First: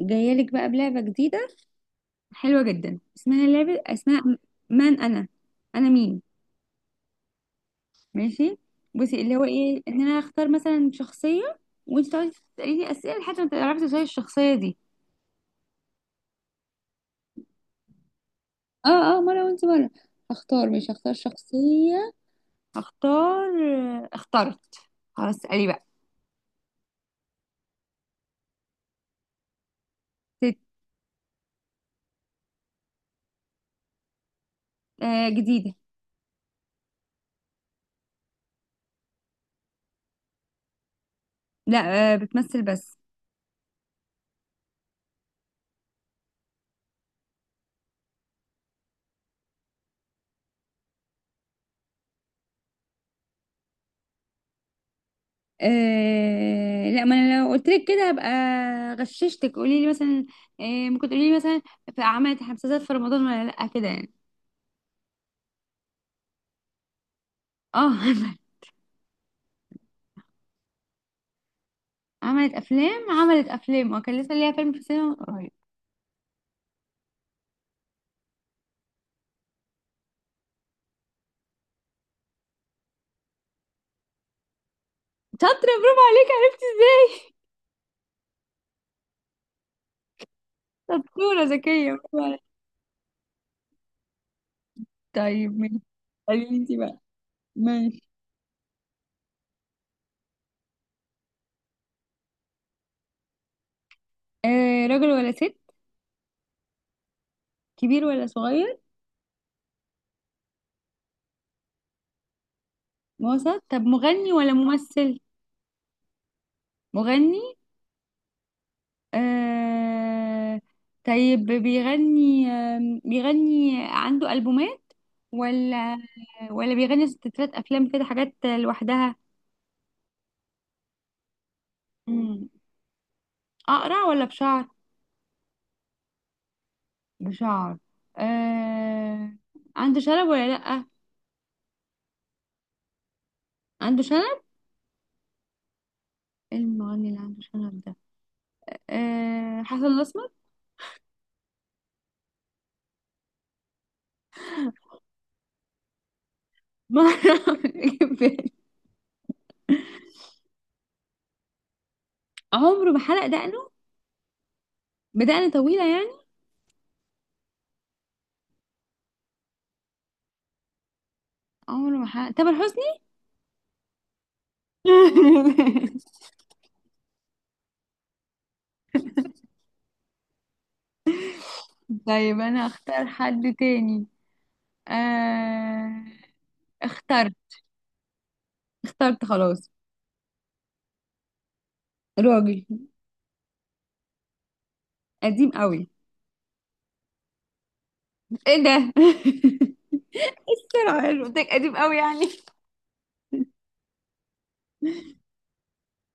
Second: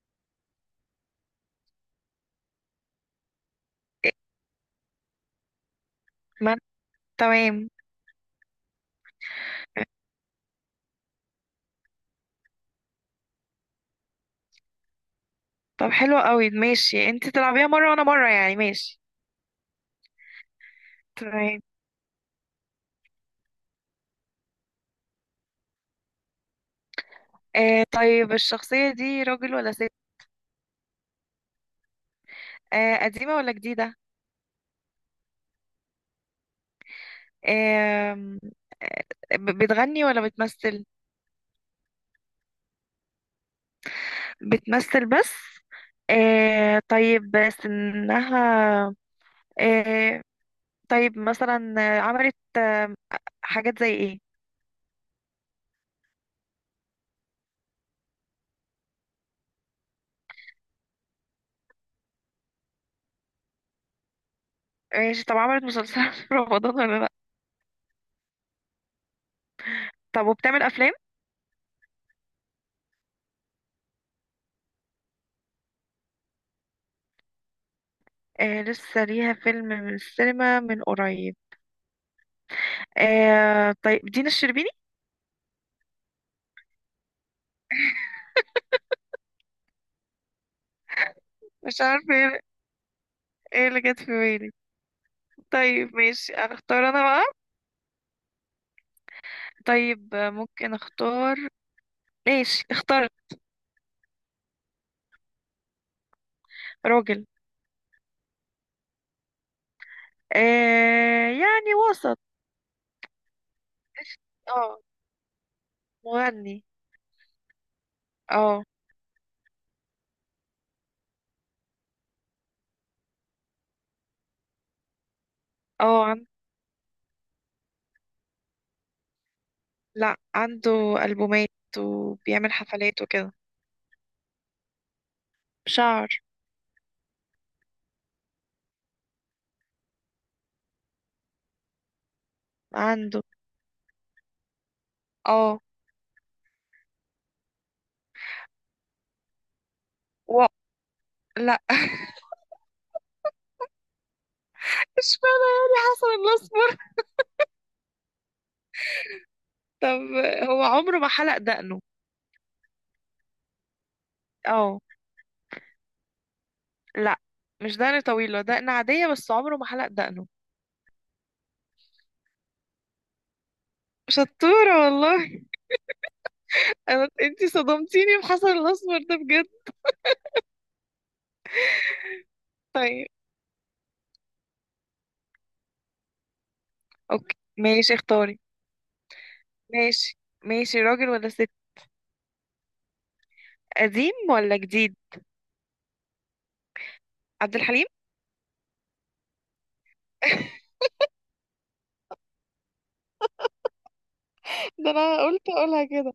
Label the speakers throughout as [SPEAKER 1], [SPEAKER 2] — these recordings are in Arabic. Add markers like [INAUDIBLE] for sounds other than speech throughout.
[SPEAKER 1] جايه لك بقى بلعبه جديده حلوه جدا. اسمها لعبه، اسمها من انا، انا مين؟
[SPEAKER 2] ما تمام.
[SPEAKER 1] ماشي، بصي اللي هو ايه، ان انا اختار مثلا شخصيه وانت تقعدي تسالي لي اسئله لحد ما تعرفي تسالي الشخصيه دي.
[SPEAKER 2] طب حلو قوي ماشي انت تلعبيها مرة وانا مرة يعني
[SPEAKER 1] اه
[SPEAKER 2] ماشي.
[SPEAKER 1] اه مره وانت مره. هختار مش هختار
[SPEAKER 2] تمام.
[SPEAKER 1] شخصيه. هختار، اخترت، خلاص اسالي بقى.
[SPEAKER 2] آه، طيب الشخصية دي راجل ولا ست؟
[SPEAKER 1] ست.
[SPEAKER 2] آه، قديمة ولا جديدة؟
[SPEAKER 1] جديده.
[SPEAKER 2] آم، آه. بتغني ولا بتمثل؟
[SPEAKER 1] لا، بتمثل بس.
[SPEAKER 2] بتمثل بس. آه، طيب سنها؟ آه طيب مثلا عملت حاجات زي ايه؟
[SPEAKER 1] لا، ما انا لو قلت لك كده هبقى غششتك. قولي لي مثلا، آه ممكن تقولي لي مثلا في عملت مسلسلات في رمضان ولا لا، كده يعني.
[SPEAKER 2] ماشي، طب عملت مسلسلات [LAUGHS] في رمضان ولا لا؟
[SPEAKER 1] اه [LAUGHS] عملت.
[SPEAKER 2] طب وبتعمل افلام؟
[SPEAKER 1] عملت افلام، عملت افلام، وكان لسه ليها فيلم في السينما من قريب.
[SPEAKER 2] آه، لسه ليها فيلم من السينما من قريب. آه، طيب دينا الشربيني.
[SPEAKER 1] شاطره، برافو عليك، عرفتي ازاي؟ شطوره
[SPEAKER 2] مش
[SPEAKER 1] ذكيه،
[SPEAKER 2] عارفة
[SPEAKER 1] برافو
[SPEAKER 2] ايه،
[SPEAKER 1] عليك.
[SPEAKER 2] إيه اللي جت في بالي.
[SPEAKER 1] طيب ماشي،
[SPEAKER 2] طيب ماشي،
[SPEAKER 1] قولي لي انت
[SPEAKER 2] اختار
[SPEAKER 1] بقى.
[SPEAKER 2] انا بقى.
[SPEAKER 1] ماشي.
[SPEAKER 2] طيب، ممكن اختار. ماشي اخترت.
[SPEAKER 1] راجل ولا ست؟
[SPEAKER 2] راجل.
[SPEAKER 1] كبير ولا صغير؟
[SPEAKER 2] آه، يعني وسط.
[SPEAKER 1] وسط، طب مغني ولا
[SPEAKER 2] اه،
[SPEAKER 1] ممثل؟
[SPEAKER 2] مغني.
[SPEAKER 1] مغني.
[SPEAKER 2] اه.
[SPEAKER 1] آه طيب بيغني، بيغني عنده ألبومات ولا،
[SPEAKER 2] اه،
[SPEAKER 1] ولا بيغني ستات أفلام كده، حاجات لوحدها؟
[SPEAKER 2] لا عنده ألبومات
[SPEAKER 1] مم.
[SPEAKER 2] وبيعمل حفلات وكده.
[SPEAKER 1] أقرع ولا بشعر؟
[SPEAKER 2] شعر.
[SPEAKER 1] بشعر. آه عنده شنب ولا لأ؟
[SPEAKER 2] عنده.
[SPEAKER 1] عنده شنب.
[SPEAKER 2] اه.
[SPEAKER 1] إيه المغني اللي عنده شنب ده؟ حسن الأسمر.
[SPEAKER 2] و... لا. [LAUGHS] مش فاهمة يعني حسن الأسمر.
[SPEAKER 1] [LAUGHS] ما أعرف، جه في بالي.
[SPEAKER 2] طب هو عمره ما حلق دقنه؟
[SPEAKER 1] عمره ما حلق دقنه؟
[SPEAKER 2] اه.
[SPEAKER 1] بدقن طويلة يعني؟
[SPEAKER 2] لا، مش دقن طويلة، دقن عادية بس عمره ما حلق دقنه.
[SPEAKER 1] عمره ما حلق، تامر حسني.
[SPEAKER 2] شطورة والله. انا انتي صدمتيني بحسن الاسمر ده بجد.
[SPEAKER 1] [LAUGHS] طيب أنا أختار
[SPEAKER 2] طيب.
[SPEAKER 1] حد تاني. آه... اخترت.
[SPEAKER 2] اوكي، ماشي اختاري.
[SPEAKER 1] اخترت خلاص.
[SPEAKER 2] ماشي. ماشي، راجل ولا ست؟
[SPEAKER 1] راجل.
[SPEAKER 2] قديم ولا جديد؟
[SPEAKER 1] قديم قوي.
[SPEAKER 2] عبد الحليم.
[SPEAKER 1] ايه ده؟
[SPEAKER 2] [LAUGHS]
[SPEAKER 1] [LAUGHS] طلع حلو، قلت لك قديم قوي يعني.
[SPEAKER 2] ده انا قلت اقولها كده.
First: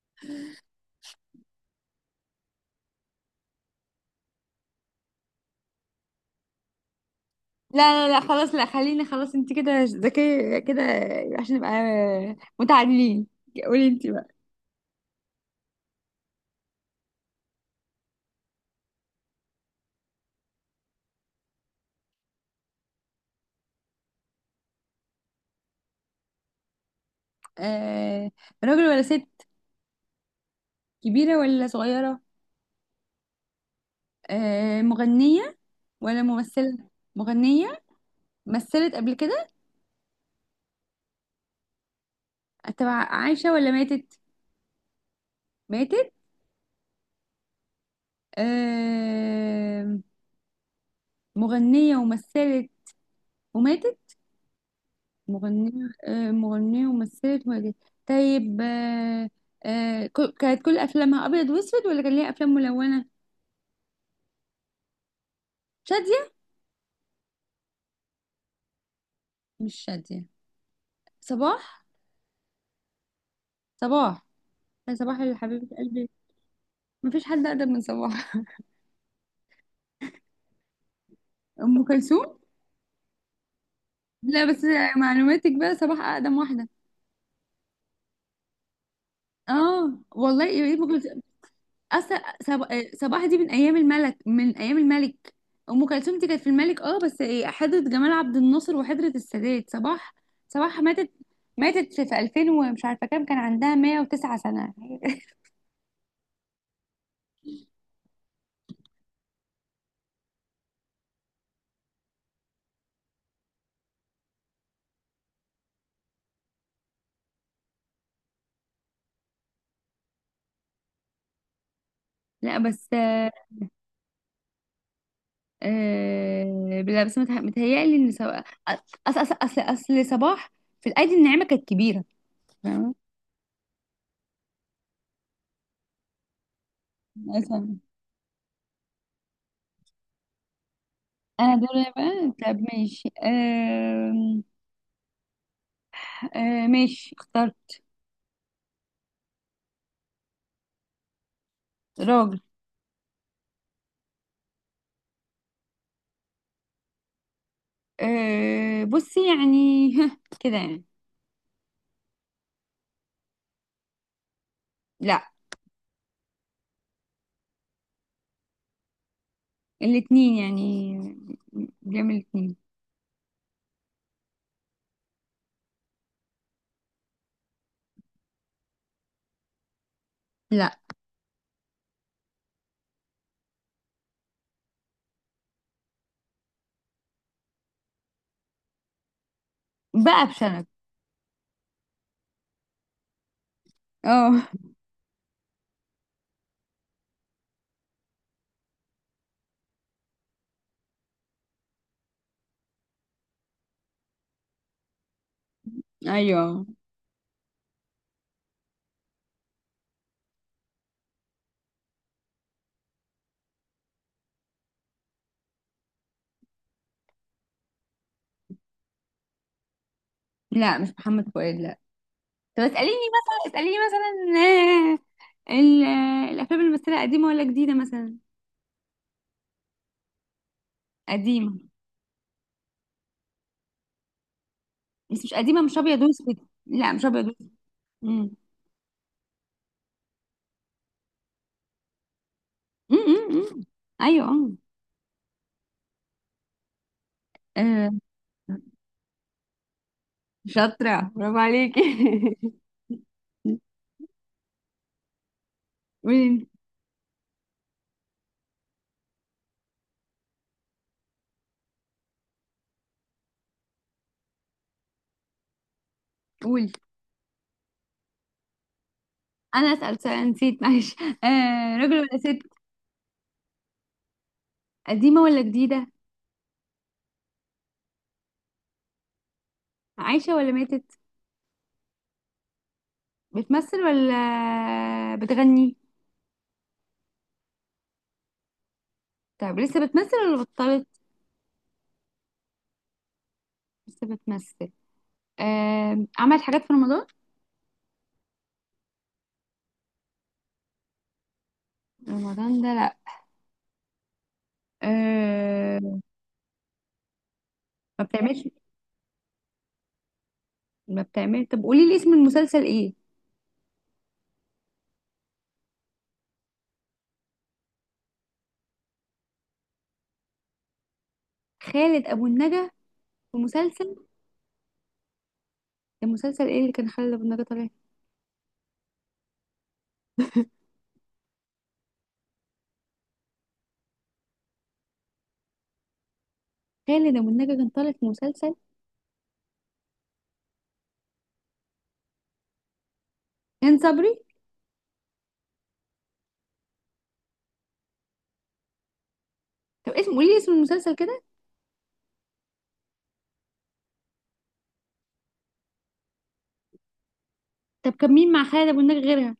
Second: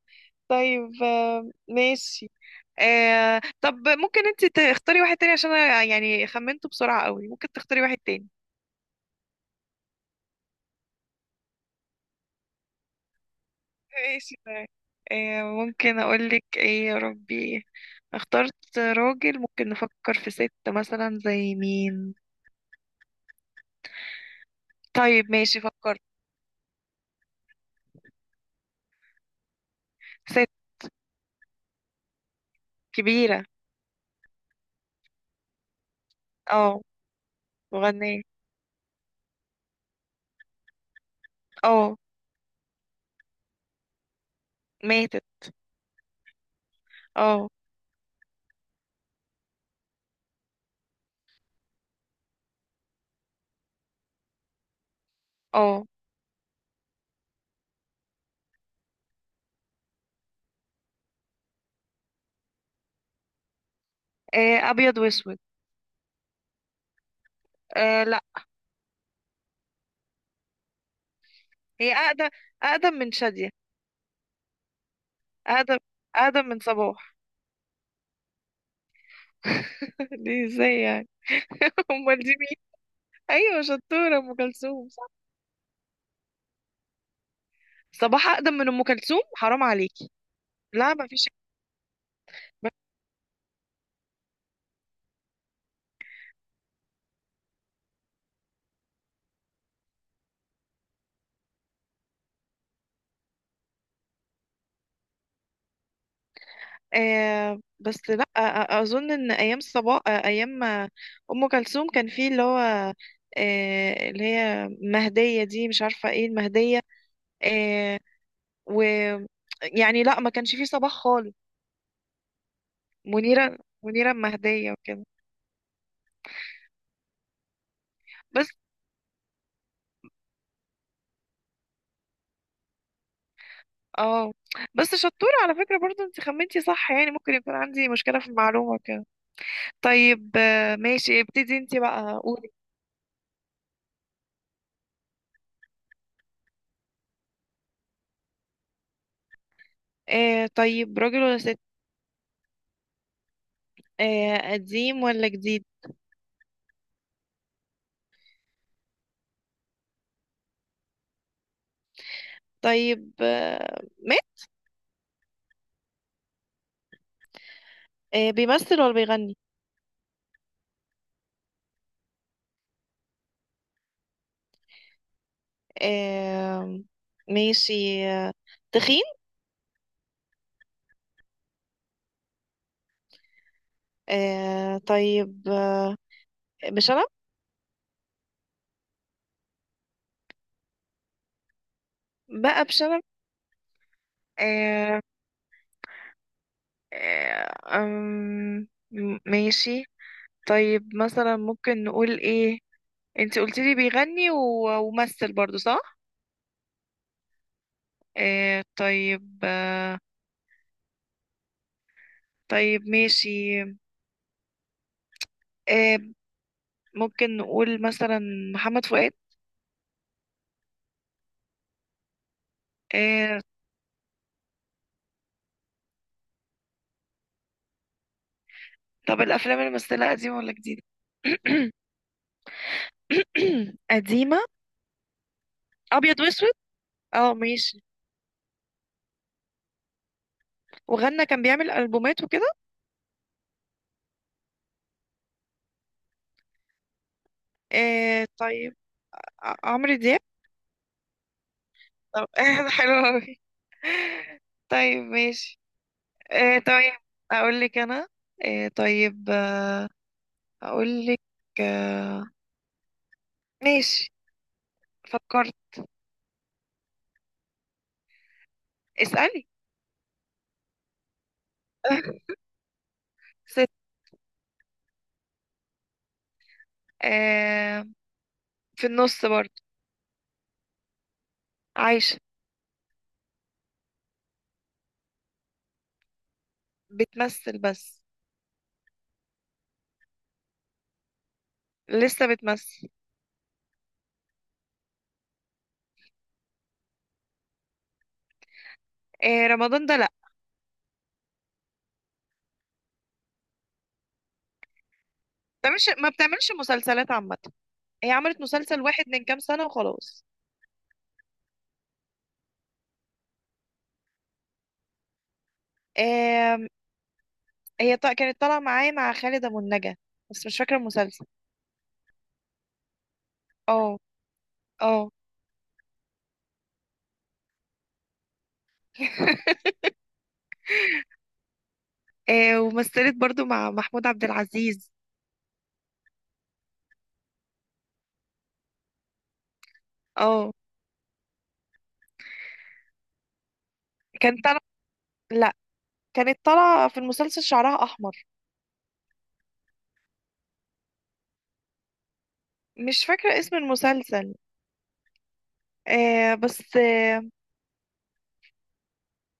[SPEAKER 2] طيب، ماشي. طب ممكن انتي تختاري واحد تاني عشان انا يعني خمنته بسرعة قوي، ممكن تختاري واحد
[SPEAKER 1] لا لا لا
[SPEAKER 2] تاني.
[SPEAKER 1] خلاص، لا خليني، خلاص انت كده ذكية كده، عشان نبقى متعادلين. قولي انت بقى.
[SPEAKER 2] ماشي طيب. ممكن اقولك ايه يا ربي. اخترت راجل، ممكن نفكر في ست مثلا زي مين. طيب ماشي فكرت.
[SPEAKER 1] آه... راجل ولا ست؟
[SPEAKER 2] ست.
[SPEAKER 1] كبيرة ولا صغيرة؟
[SPEAKER 2] كبيرة.
[SPEAKER 1] مغنية ولا ممثلة؟
[SPEAKER 2] اه.
[SPEAKER 1] مغنية.
[SPEAKER 2] مغنية.
[SPEAKER 1] مثلت قبل كده؟
[SPEAKER 2] اه.
[SPEAKER 1] تبع عايشة ولا ماتت؟
[SPEAKER 2] ماتت.
[SPEAKER 1] ماتت.
[SPEAKER 2] اه.
[SPEAKER 1] آه... مغنية ومثلت وماتت. مغنية.
[SPEAKER 2] اه.
[SPEAKER 1] مغنية ومثلت وقالت. طيب آه، كانت كل أفلامها أبيض وأسود ولا كان ليها أفلام ملونة؟
[SPEAKER 2] آه، أبيض وأسود.
[SPEAKER 1] شادية؟
[SPEAKER 2] آه، لا.
[SPEAKER 1] مش شادية. صباح؟
[SPEAKER 2] هي أقدم. أقدم من شادية.
[SPEAKER 1] صباح، هي صباح اللي حبيبة
[SPEAKER 2] أقدم
[SPEAKER 1] قلبي.
[SPEAKER 2] أقدم من صباح.
[SPEAKER 1] مفيش حد أقدم من صباح.
[SPEAKER 2] [LAUGHS] دي ازاي يعني.
[SPEAKER 1] [LAUGHS] أم
[SPEAKER 2] [LAUGHS] أمال دي
[SPEAKER 1] كلثوم؟
[SPEAKER 2] مين؟ أيوة شطورة، أم
[SPEAKER 1] لا بس
[SPEAKER 2] كلثوم صح.
[SPEAKER 1] معلوماتك، بقى صباح أقدم واحدة.
[SPEAKER 2] صباح أقدم من أم كلثوم؟ حرام
[SPEAKER 1] اه
[SPEAKER 2] عليكي.
[SPEAKER 1] والله يا ريت.
[SPEAKER 2] لا مفيش.
[SPEAKER 1] اصلا صب... آه، صباح دي من ايام الملك، من ايام الملك. ام كلثوم دي كانت في الملك، اه بس حضرة جمال عبد الناصر وحضرة السادات. صباح، صباح ماتت، ماتت في 2000 ومش عارفه كام، كان عندها 109 سنه. [LAUGHS]
[SPEAKER 2] آه، بس لا، اظن ان ايام ايام ام كلثوم كان في اللي هو آه، اللي هي مهدية دي، مش عارفة ايه المهدية. آه و يعني لا، ما كانش في صباح خالص.
[SPEAKER 1] لا بس آه.
[SPEAKER 2] منيرة المهدية وكده.
[SPEAKER 1] لا بس متهيألي ان
[SPEAKER 2] بس،
[SPEAKER 1] اصل صباح في الايدي الناعمه كانت كبيره، فاهمة؟
[SPEAKER 2] اه بس شطورة على فكرة برضو، انت خمنتي صح، يعني ممكن يكون
[SPEAKER 1] مثلا.
[SPEAKER 2] عندي مشكلة في المعلومة كده. طيب، ماشي
[SPEAKER 1] انا
[SPEAKER 2] ابتدي انت
[SPEAKER 1] دول
[SPEAKER 2] بقى
[SPEAKER 1] بقى.
[SPEAKER 2] قولي.
[SPEAKER 1] طب ماشي. ماشي اخترت.
[SPEAKER 2] آه، طيب راجل ولا ست؟
[SPEAKER 1] راجل.
[SPEAKER 2] آه، قديم ولا جديد؟
[SPEAKER 1] أه بصي يعني، [LAUGHS] كده يعني.
[SPEAKER 2] طيب،
[SPEAKER 1] لا.
[SPEAKER 2] آه، بيمثل ولا بيغني؟
[SPEAKER 1] الاتنين يعني، بيعمل الاتنين.
[SPEAKER 2] آه. ماشي. آه. تخين.
[SPEAKER 1] لا.
[SPEAKER 2] آه، طيب آه. بشنب.
[SPEAKER 1] بقى بشنب.
[SPEAKER 2] بقى بشنب.
[SPEAKER 1] اه.
[SPEAKER 2] آه. آه أم، ماشي. طيب مثلا ممكن نقول ايه؟ انت قلت لي بيغني وممثل برضو صح.
[SPEAKER 1] ايوه.
[SPEAKER 2] طيب طيب ماشي آه ممكن نقول مثلا محمد فؤاد.
[SPEAKER 1] لا، مش محمد فؤاد، لا. طب اسأليني
[SPEAKER 2] آه،
[SPEAKER 1] مثلا، الافلام اللي مثلها قديمة ولا جديدة مثلا.
[SPEAKER 2] طب الافلام اللي مثلها قديمة ولا جديدة؟
[SPEAKER 1] قديمة،
[SPEAKER 2] [COUGHS] قديمة.
[SPEAKER 1] بس مش قديمة، مش ابيض
[SPEAKER 2] ابيض
[SPEAKER 1] واسود،
[SPEAKER 2] واسود.
[SPEAKER 1] لا مش ابيض
[SPEAKER 2] اه
[SPEAKER 1] واسود.
[SPEAKER 2] ماشي.
[SPEAKER 1] أمم.
[SPEAKER 2] وغنى، كان بيعمل البومات وكده.
[SPEAKER 1] أمم، أمم، أمم. ايوه. آه،
[SPEAKER 2] آه، طيب عمرو دياب.
[SPEAKER 1] شاطرة، برافو عليكي.
[SPEAKER 2] طب [LAUGHS] حلو أوي.
[SPEAKER 1] [LAUGHS]
[SPEAKER 2] طيب ماشي.
[SPEAKER 1] قولي.
[SPEAKER 2] طيب اقول لك انا. طيب اقول لك. آه. ماشي. فكرت.
[SPEAKER 1] قولي،
[SPEAKER 2] اسالي.
[SPEAKER 1] انا اسال سؤال نسيت، معلش. [LAUGHS] راجل ولا
[SPEAKER 2] [LAUGHS]
[SPEAKER 1] ست؟
[SPEAKER 2] ست.
[SPEAKER 1] قديمه ولا جديده؟
[SPEAKER 2] آه، في النص برضه.
[SPEAKER 1] عايشه ولا ماتت؟
[SPEAKER 2] عايشه.
[SPEAKER 1] بتمثل ولا بتغني؟
[SPEAKER 2] بتمثل بس.
[SPEAKER 1] طب لسه بتمثل ولا بطلت؟
[SPEAKER 2] لسه بتمثل.
[SPEAKER 1] لسه بتمثل. عملت حاجات في رمضان؟
[SPEAKER 2] آه، رمضان ده لا.
[SPEAKER 1] رمضان ده لا. آه
[SPEAKER 2] ما بتعملش مسلسلات عامه.
[SPEAKER 1] ما
[SPEAKER 2] هي عملت
[SPEAKER 1] بتعملش
[SPEAKER 2] مسلسل واحد من كام سنه وخلاص.
[SPEAKER 1] ما بتعمل. طب قولي لي اسم المسلسل ايه.
[SPEAKER 2] آه، هي كانت طالعة معايا مع خالد أبو النجا، بس مش فاكرة المسلسل.
[SPEAKER 1] خالد ابو النجا في
[SPEAKER 2] اه،
[SPEAKER 1] مسلسل؟
[SPEAKER 2] اه.
[SPEAKER 1] المسلسل ايه اللي كان خالد ابو النجا طالع؟
[SPEAKER 2] [LAUGHS] آه، ومثلت برضو مع محمود عبد العزيز.
[SPEAKER 1] خالد ابو النجا كان طالع في مسلسل.
[SPEAKER 2] اه.
[SPEAKER 1] هند صبري.
[SPEAKER 2] كانت طالعة. لا. كانت طالعة في المسلسل، شعرها أحمر.
[SPEAKER 1] طب اسم، قولي لي اسم المسلسل كده.
[SPEAKER 2] مش فاكرة اسم المسلسل. آه بس آه.
[SPEAKER 1] طب كان مين مع خالد ابو النجا غيرها؟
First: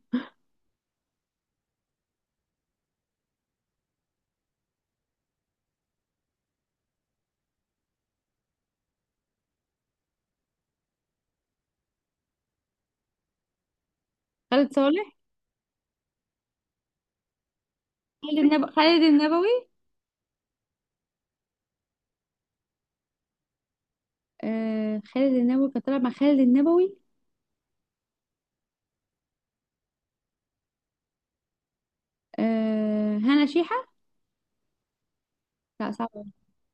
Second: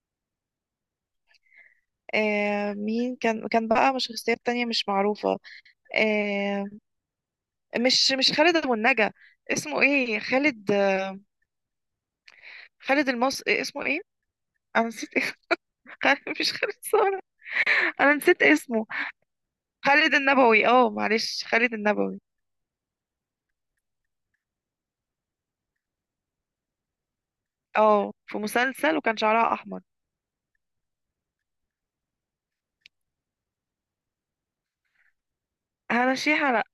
[SPEAKER 2] آه، مين كان، بقى مش شخصيات تانية مش معروفة. آه، مش خالد أبو النجا. اسمه ايه خالد آه، خالد إيه اسمه ايه.
[SPEAKER 1] خالد
[SPEAKER 2] انا
[SPEAKER 1] صالح.
[SPEAKER 2] نسيت. [LAUGHS] اسمه مش خالد صالح، انا
[SPEAKER 1] خالد
[SPEAKER 2] نسيت
[SPEAKER 1] النبوي،
[SPEAKER 2] اسمه.
[SPEAKER 1] خالد النبوي.
[SPEAKER 2] خالد النبوي. اه معلش، خالد النبوي.
[SPEAKER 1] خالد النبوي كان طالع، مع خالد النبوي.
[SPEAKER 2] اه، في مسلسل وكان شعرها احمر.
[SPEAKER 1] هنا شيحة. لا
[SPEAKER 2] هنا
[SPEAKER 1] صعبة.
[SPEAKER 2] شيحة، لا.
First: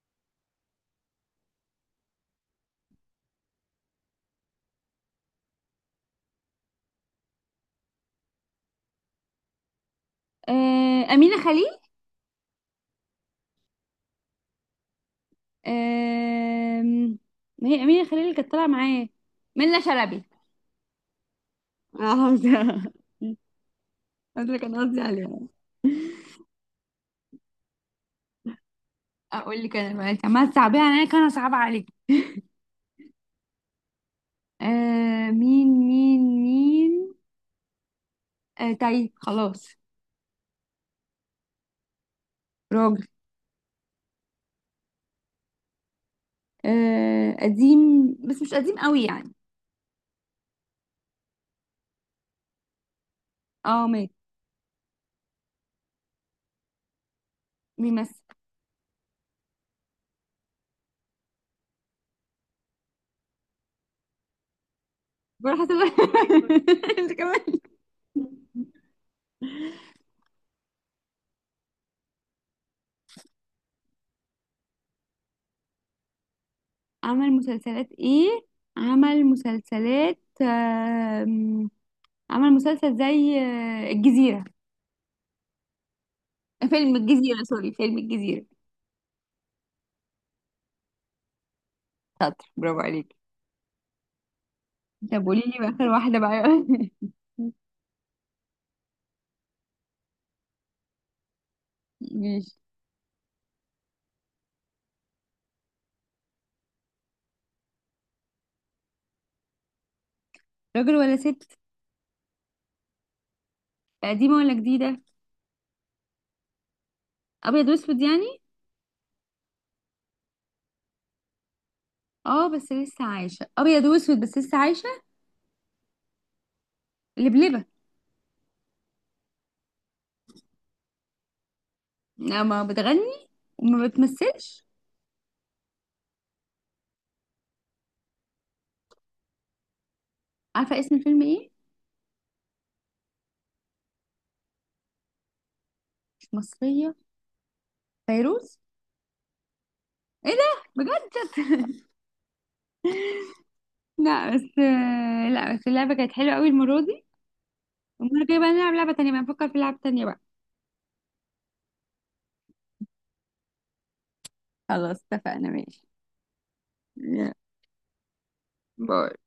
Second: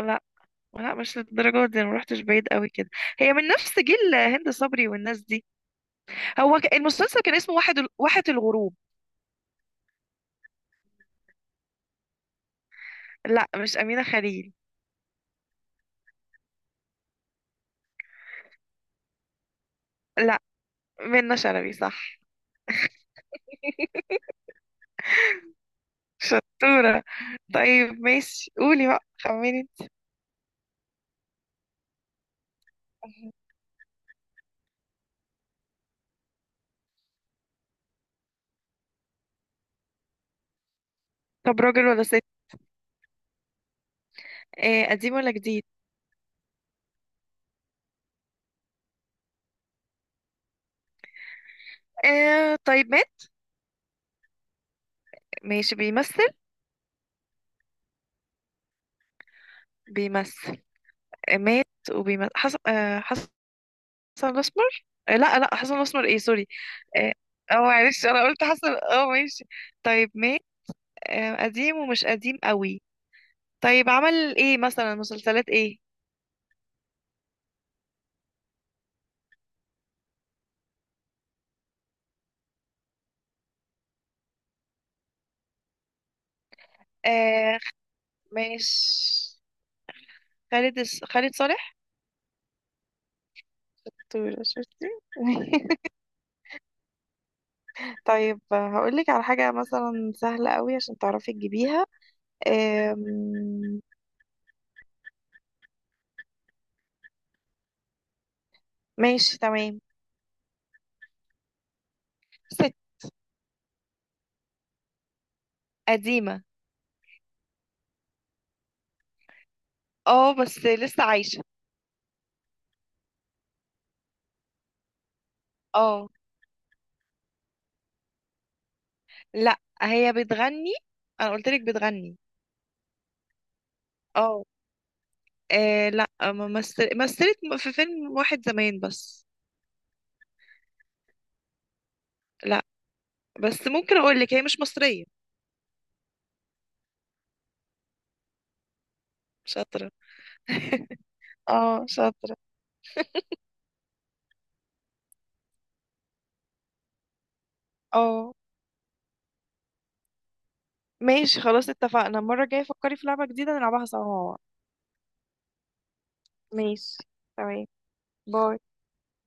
[SPEAKER 2] لا. لا، مش للدرجة دي، انا مروحتش بعيد قوي كده. هي من نفس جيل هند صبري والناس دي. هو المسلسل كان اسمه واحة الغروب.
[SPEAKER 1] أمينة خليل.
[SPEAKER 2] لا مش أمينة خليل.
[SPEAKER 1] آه ما هي أمينة خليل اللي كانت طالعة معاه. منة شلبي.
[SPEAKER 2] لا، منة شلبي
[SPEAKER 1] اه،
[SPEAKER 2] صح.
[SPEAKER 1] حافظة. [LAUGHS] ده اللي كان قصدي عليها.
[SPEAKER 2] شطورة. طيب ماشي، قولي بقى خمني
[SPEAKER 1] اقول لك
[SPEAKER 2] انت.
[SPEAKER 1] انا بقى، انت عماله تصعبيها عليا كان انا صعبه عليك. آه مين. تايه خلاص.
[SPEAKER 2] طب راجل ولا ست؟
[SPEAKER 1] راجل.
[SPEAKER 2] آه، قديم ولا جديد؟
[SPEAKER 1] قديم، بس مش قديم قوي يعني.
[SPEAKER 2] آه، طيب مات.
[SPEAKER 1] اه مات.
[SPEAKER 2] ماشي بيمثل.
[SPEAKER 1] بيمثل.
[SPEAKER 2] بيمثل. آه، مات. وبيمثل، حسب حسن الاسمر. آه لا لا،
[SPEAKER 1] بروح حسب
[SPEAKER 2] حسن الاسمر ايه، سوري.
[SPEAKER 1] [LAUGHS] انت
[SPEAKER 2] اه. آه،
[SPEAKER 1] كمان.
[SPEAKER 2] معلش انا قلت حسن، اه ماشي. طيب ما آه، قديم ومش قديم قوي. طيب عمل ايه مثلا، مسلسلات ايه؟
[SPEAKER 1] عمل مسلسلات ايه؟ عمل مسلسلات آم، عمل مسلسل زي الجزيرة، فيلم الجزيرة.
[SPEAKER 2] آه،
[SPEAKER 1] سوري، فيلم الجزيرة.
[SPEAKER 2] ماشي، خالد خالد صالح.
[SPEAKER 1] شاطر، برافو عليك.
[SPEAKER 2] طول شفتي.
[SPEAKER 1] طب قولي لي بقى آخر
[SPEAKER 2] [LAUGHS]
[SPEAKER 1] واحدة بقى.
[SPEAKER 2] طيب هقول لك على حاجة مثلا سهلة قوي عشان تعرفي تجيبيها.
[SPEAKER 1] [LAUGHS] ماشي.
[SPEAKER 2] آم، ماشي تمام.
[SPEAKER 1] راجل ولا ست؟
[SPEAKER 2] ست.
[SPEAKER 1] قديمة ولا جديدة؟
[SPEAKER 2] قديمة.
[SPEAKER 1] أبيض وأسود يعني؟
[SPEAKER 2] اه بس لسه عايشة.
[SPEAKER 1] اه بس لسه عايشة. أبيض وأسود بس لسه عايشة.
[SPEAKER 2] اه،
[SPEAKER 1] لبلبة.
[SPEAKER 2] لا هي بتغني، انا قلت لك بتغني.
[SPEAKER 1] لا، ما بتغني وما
[SPEAKER 2] اه.
[SPEAKER 1] بتمثلش.
[SPEAKER 2] آه لا، ما مثلت في فيلم واحد زمان بس.
[SPEAKER 1] عارفة اسم الفيلم ايه؟
[SPEAKER 2] لا بس ممكن اقول لك هي مش مصرية.
[SPEAKER 1] مش مصرية. فيروز.
[SPEAKER 2] شاطرة.
[SPEAKER 1] ايه ده؟ بجد؟
[SPEAKER 2] [LAUGHS] اه شاطرة.
[SPEAKER 1] لا بس، لا بس اللعبة كانت حلوة قوي المرة دي. المرة
[SPEAKER 2] اه
[SPEAKER 1] الجاية بقى نلعب لعبة تانية بقى، نفكر في لعبة تانية بقى.
[SPEAKER 2] ماشي، خلاص اتفقنا، المرة الجاية فكري في لعبة جديدة نلعبها سوا مع بعض.
[SPEAKER 1] خلاص، اتفقنا. ماشي.
[SPEAKER 2] ماشي.
[SPEAKER 1] يلا،
[SPEAKER 2] تمام. باي.
[SPEAKER 1] باي.